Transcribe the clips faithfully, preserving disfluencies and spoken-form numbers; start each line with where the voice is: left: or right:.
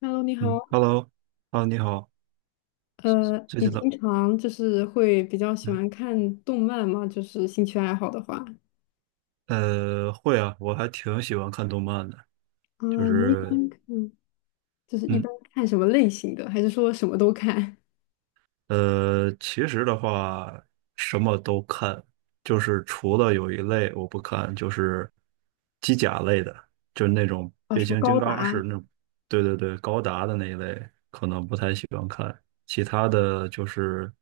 left: Hello，你
right: 嗯
left: 好。
right: ，Hello，Hello，你好，
left: 呃，
right: 最
left: 你
right: 近怎么
left: 平常就是会比较喜
right: 嗯，
left: 欢看动漫吗？就是兴趣爱好的话，
right: 呃，会啊，我还挺喜欢看动漫的，
left: 啊、
right: 就
left: 你一
right: 是，
left: 般看就是一
right: 嗯，
left: 般看什么类型的？还是说什么都看？
right: 呃，其实的话，什么都看，就是除了有一类我不看，就是机甲类的，就是那种
left: 啊，
right: 变
left: 什么
right: 形金
left: 高
right: 刚式
left: 达？
right: 那种，对对对，高达的那一类，可能不太喜欢看。其他的就是，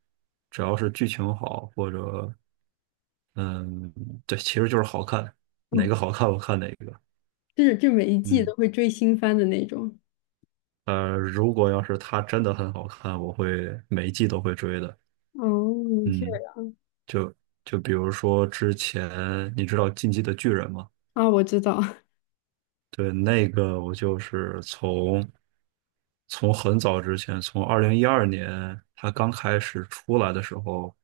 right: 只要是剧情好，或者，嗯，对，其实就是好看，哪
left: 嗯，
right: 个好看我看哪个，
left: 就是就每一季
right: 嗯。
left: 都会追新番的那种。
right: 呃，如果要是它真的很好看，我会每一季都会追的。
left: 哦，是
right: 嗯，就比如说之前你知道《进击的巨人》吗？
left: 啊，我知道，
right: 对，那个我就是从从很早之前，从二零一二年它刚开始出来的时候，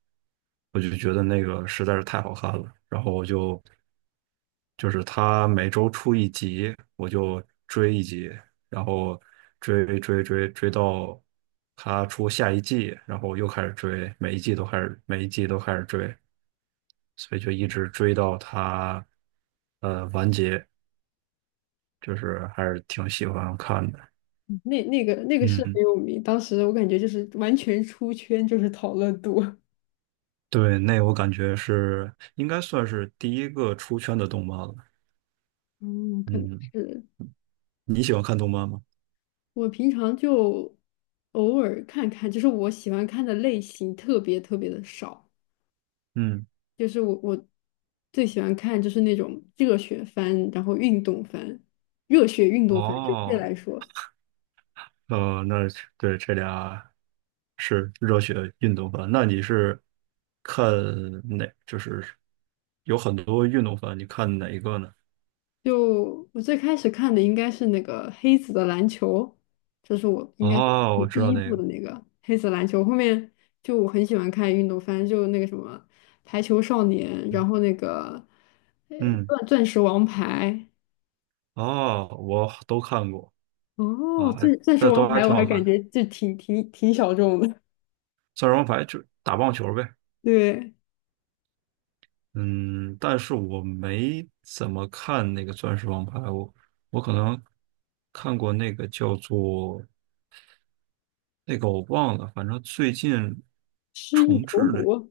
right: 我就觉得那个实在是太好看了，然后我就就是他每周出一集，我就追一集，然后追追追追到他出下一季，然后又开始追，每一季都开始，每一季都开始追，所以就一直追到他呃完结，就是还是挺喜欢看的。
left: 那那个那个是很
right: 嗯，
left: 有名，当时我感觉就是完全出圈，就是讨论度。
right: 对，那我感觉是应该算是第一个出圈的动漫了。
left: 嗯，可能
right: 嗯，
left: 是。
right: 你喜欢看动漫吗？
left: 我平常就偶尔看看，就是我喜欢看的类型特别特别的少。
right: 嗯，
left: 就是我我最喜欢看就是那种热血番，然后运动番，热血运动番准确
right: 哦。
left: 来说，
right: 呃，那是对这俩是热血运动番。那你是看哪？就是有很多运动番，你看哪一个呢？
left: 就我最开始看的应该是那个黑子的篮球，这是我应该是
right: 哦，我
left: 看
right: 知
left: 第
right: 道
left: 一
right: 那
left: 部
right: 个，
left: 的那个黑子篮球。后面就我很喜欢看运动番，就那个什么排球少年，然后那个呃
right: 嗯，
left: 钻钻石王牌。
right: 哦，我都看过
left: 哦，
right: 啊，还
left: 钻钻石
right: 但
left: 王
right: 都还
left: 牌
right: 挺
left: 我还
right: 好看
left: 感
right: 的。
left: 觉就挺挺挺小众的。
right: 钻石王牌就打棒球呗，
left: 对，
right: 嗯，但是我没怎么看那个钻石王牌，我我可能看过那个叫做那个我忘了，反正最近
left: 失忆
right: 重
left: 头
right: 置的。
left: 骨，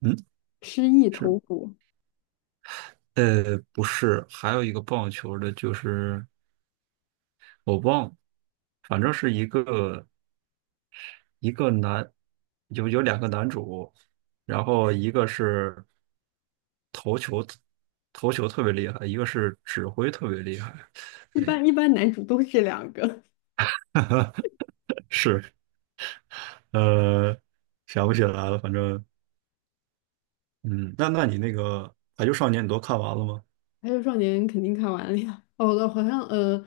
right: 嗯。
left: 失忆
right: 是，
left: 头骨，
right: 呃，不是，还有一个棒球的，就是我忘了，反正是一个一个男，有有两个男主，然后一个是投球投球特别厉害，一个是指挥特别厉害，
left: 一
right: 对，
left: 般一般男主都是这两个。
right: 是，呃，想不起来了，反正，嗯，那那你那个《排球少年》你都看完了吗？
left: 还有少年肯定看完了呀。哦，我好像呃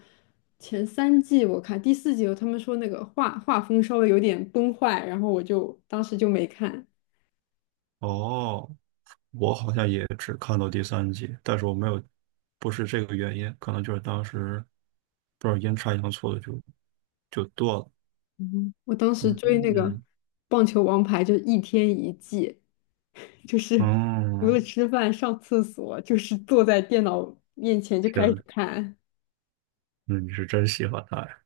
left: 前三季我看，第四季有他们说那个画画风稍微有点崩坏，然后我就当时就没看。
right: 哦，我好像也只看到第三集，但是我没有，不是这个原因，可能就是当时不知道阴差阳错的就就断了。
left: 嗯我当时追那个
right: 嗯，
left: 棒球王牌就是一天一季，就是除了
right: 哦，
left: 吃饭上厕所，就是坐在电脑面前就
right: 天
left: 开始
right: 呐，
left: 看。
right: 那你是真喜欢他呀？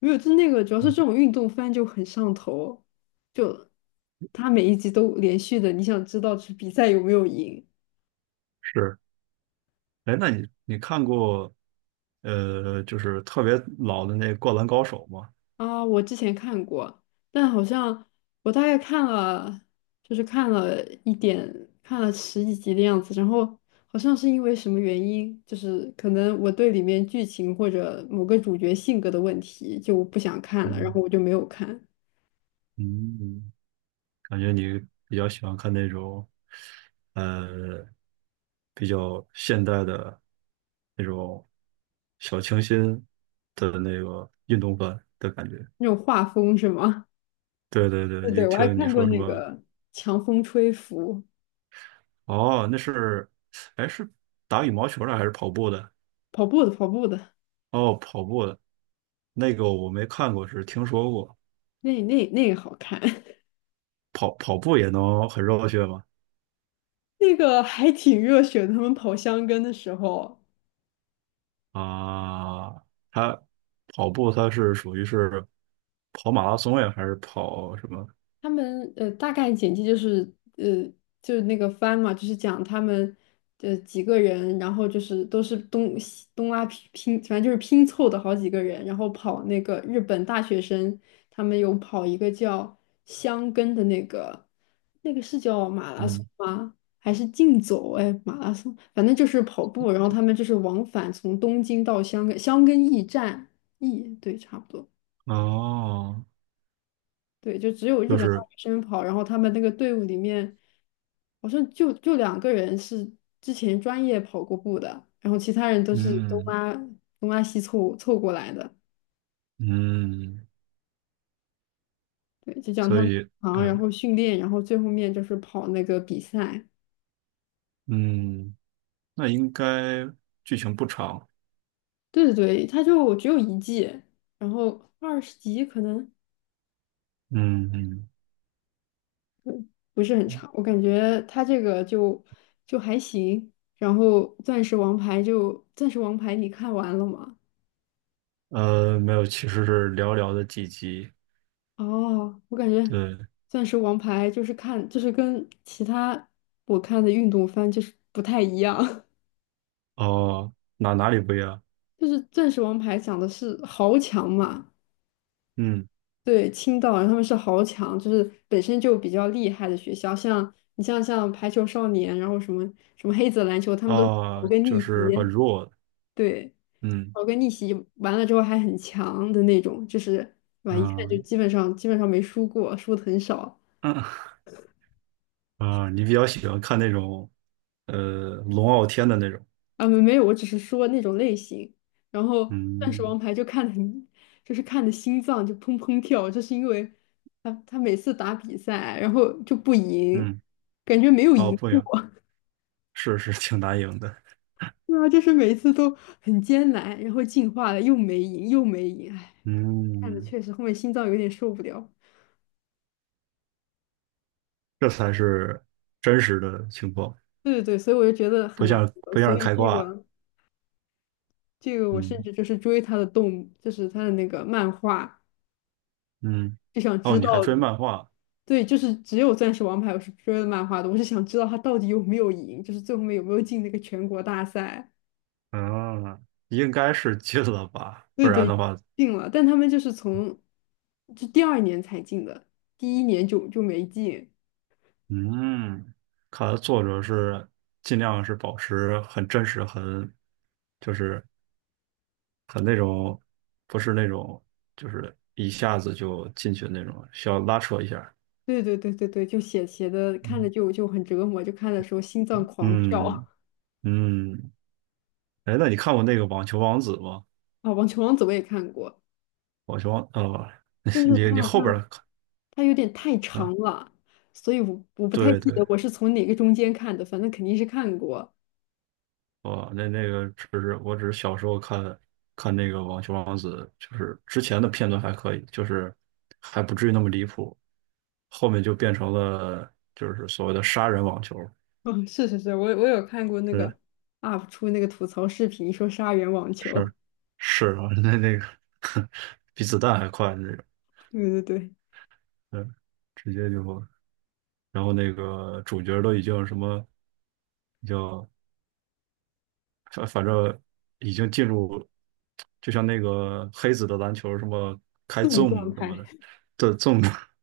left: 没有，就那个主要是这种运动番就很上头，就它每一集都连续的，你想知道这比赛有没有赢。
right: 是，哎，那你你看过呃，就是特别老的那《灌篮高手》吗？
left: 啊？我之前看过，但好像我大概看了，就是看了一点，看了十几集的样子，然后好像是因为什么原因，就是可能我对里面剧情或者某个主角性格的问题就不想看了，然
right: 嗯
left: 后我就没有看。
right: 嗯，感觉你比较喜欢看那种，呃，比较现代的那种小清新的那个运动版的感觉。
left: 那种画风是吗？
right: 对对 对，
left: 对
right: 就
left: 对，我还
right: 听你
left: 看过
right: 说什
left: 那
right: 么，
left: 个《强风吹拂》。
right: 哦，那是，哎，是打羽毛球的还是跑步的？
left: 跑步的，跑步的，
right: 哦，跑步的，那个我没看过，只是听说过。
left: 那那那个好看，
right: 跑跑步也能很热血吗？
left: 那个还挺热血的。他们跑箱根的时候，
right: 啊，他跑步他是属于是跑马拉松呀，还是跑什么？
left: 他们呃大概简介就是呃就是那个番嘛，就是讲他们呃几个人，然后就是都是东西东拉拼拼，反正就是拼凑的好几个人，然后跑那个日本大学生，他们有跑一个叫箱根的那个，那个是叫马拉松
right: 嗯，
left: 吗？还是竞走？哎，马拉松，反正就是跑步，然后他们就是往返从东京到香根，箱根驿站，驿，对，差不多。
right: 哦，
left: 对，就只有日
right: 就
left: 本大
right: 是
left: 学生跑，然后他们那个队伍里面，好像就就两个人是之前专业跑过步的，然后其他人都是东
right: 嗯
left: 拉东拉西凑凑过来的。
right: 嗯，
left: 对，就讲他
right: 所
left: 们
right: 以
left: 忙，然
right: 嗯
left: 后训练，然后最后面就是跑那个比赛。
right: 嗯，那应该剧情不长，
left: 对对对，他就只有一季，然后二十集可能
right: 嗯嗯。
left: 不是很长，我感觉他这个就就还行。然后钻石王牌就钻石王牌，你看完了吗？
right: 呃，没有，其实是寥寥的几集。
left: 哦，我感觉
right: 对，
left: 钻石王牌就是看，就是跟其他我看的运动番就是不太一样，
right: 哦，哪哪里不一样？
left: 就是钻石王牌讲的是豪强嘛，
right: 嗯，
left: 对，青岛人他们是豪强，就是本身就比较厉害的学校，像你像像排球少年，然后什么什么黑子篮球，他们都是
right: 啊，
left: 个
right: 就
left: 逆
right: 是很
left: 袭，
right: 弱。
left: 对，
right: 嗯
left: 搞个逆袭完了之后还很强的那种，就是对吧？一看就
right: 嗯，
left: 基本上基本上没输过，输的很少。
right: 啊，你比较喜欢看那种，呃，龙傲天的那种，
left: 啊，没没有，我只是说那种类型。然后《钻石
right: 嗯
left: 王牌》就看得很，就是看的心脏就砰砰跳，就是因为他他每次打比赛，然后就不赢，
right: 嗯，
left: 感觉没有
right: 哦，
left: 赢
right: 不
left: 过。
right: 行，是，是挺难赢的，
left: 对啊，就是每次都很艰难，然后进化了又没赢，又没赢，哎，看的
right: 嗯，
left: 确实后面心脏有点受不了。
right: 这才是真实的情况，
left: 对对对，所以我就觉得很
right: 不
left: 难
right: 像
left: 得，
right: 不像
left: 所
right: 是
left: 以
right: 开
left: 这
right: 挂，
left: 个这个我甚
right: 嗯
left: 至就是追他的动，就是他的那个漫画，
right: 嗯，
left: 就想
right: 哦，
left: 知
right: 你
left: 道。
right: 还追漫画，
left: 对，就是只有《钻石王牌》我是追的漫画的，我是想知道他到底有没有赢，就是最后面有没有进那个全国大赛。
right: 嗯，应该是进了吧，不
left: 对
right: 然的
left: 对，
right: 话，
left: 进了，但他们就是从就第二年才进的，第一年就就没进。
right: 嗯，看来作者是尽量是保持很真实，很就是他那种不是那种，就是一下子就进去的那种，需要拉扯一下。
left: 对对对对对，就写写的看着
right: 嗯
left: 就就很折磨，就看的时候心脏狂跳
right: 嗯 嗯，哎，那你看过那个《网球王子》吗？
left: 啊！《网球王子》我也看过，
right: 《网球王》哦，
left: 但 是
right: 你
left: 它
right: 你
left: 好
right: 后边
left: 像
right: 儿看，
left: 它有点太长
right: 啊，
left: 了，所以我我不太
right: 对
left: 记
right: 对，
left: 得我是从哪个中间看的，反正肯定是看过。
right: 哦，那那个只是我只是小时候看看那个《网球王子》，就是之前的片段还可以，就是还不至于那么离谱，后面就变成了就是所谓的杀人网球。
left: 嗯，是是是，我我有看过那个
right: 嗯。
left: U P 出那个吐槽视频，说杀人网球，
right: 是 是啊，那那个 比子弹还快的那种，
left: 对对对，
right: 对，直接就，然后那个主角都已经什么，叫反反正已经进入，就像那个黑子的篮球什么开
left: 这种状
right: zoom 什么
left: 态，
right: 的，这 zoom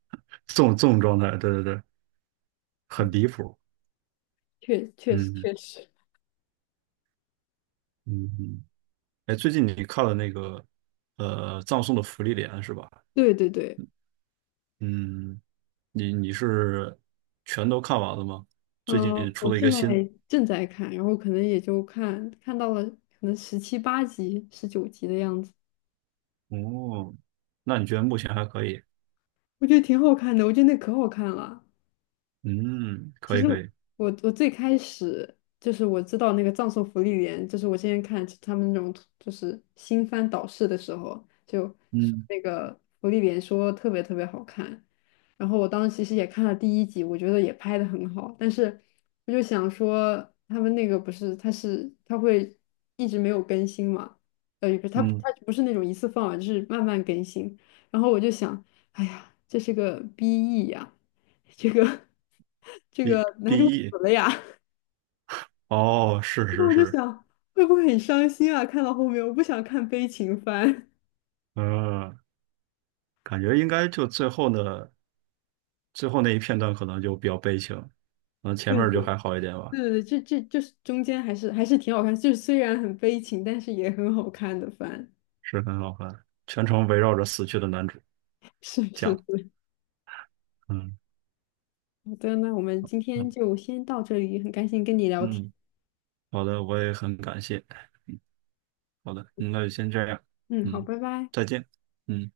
right: zoom zoom 状态，对对对，很
left: 嗯，
right: 离谱，
left: 确确实
right: 嗯
left: 确实，
right: 嗯嗯，哎，最近你看了那个呃葬送的芙莉莲是吧？
left: 对对对，
right: 嗯，你你是全都看完了吗？最近
left: 嗯、我
right: 出了一个
left: 现在
right: 新，
left: 正在看，然后可能也就看看到了可能十七八集、十九集的样子，
right: 哦，那你觉得目前还可以？
left: 我觉得挺好看的，我觉得那可好看了。
right: 嗯，
left: 其
right: 可以
left: 实
right: 可以，
left: 我我最开始就是我知道那个葬送福利莲，就是我之前看他们那种就是新番导视的时候，就说
right: 嗯
left: 那个福利莲说特别特别好看，然后我当时其实也看了第一集，我觉得也拍的很好，但是我就想说他们那个不是它是它会一直没有更新嘛，呃，也不是它
right: 嗯
left: 它不是那种一次放完，就是慢慢更新，然后我就想，哎呀，这是个 B E 呀。这个 这
right: ，B
left: 个男主
right: B E，
left: 死了呀，
right: 哦，是是
left: 我就
right: 是，
left: 想会不会很伤心啊？看到后面我不想看悲情番。
right: 嗯，感觉应该就最后的最后那一片段可能就比较悲情，嗯，前
left: 对
right: 面儿就
left: 对
right: 还好一点吧，
left: 对对，对，这这就是中间还是还是挺好看，就是虽然很悲情，但是也很好看的番。
right: 是很好看，全程围绕着死去的男主
left: 是是
right: 讲，
left: 是，
right: 嗯
left: 好的，那我们今天
right: 嗯
left: 就先到这里，很开心跟你聊天。
right: 嗯，好的，我也很感谢，好的，那就先这样，
left: 嗯，好，
right: 嗯，
left: 拜拜。
right: 再见，嗯。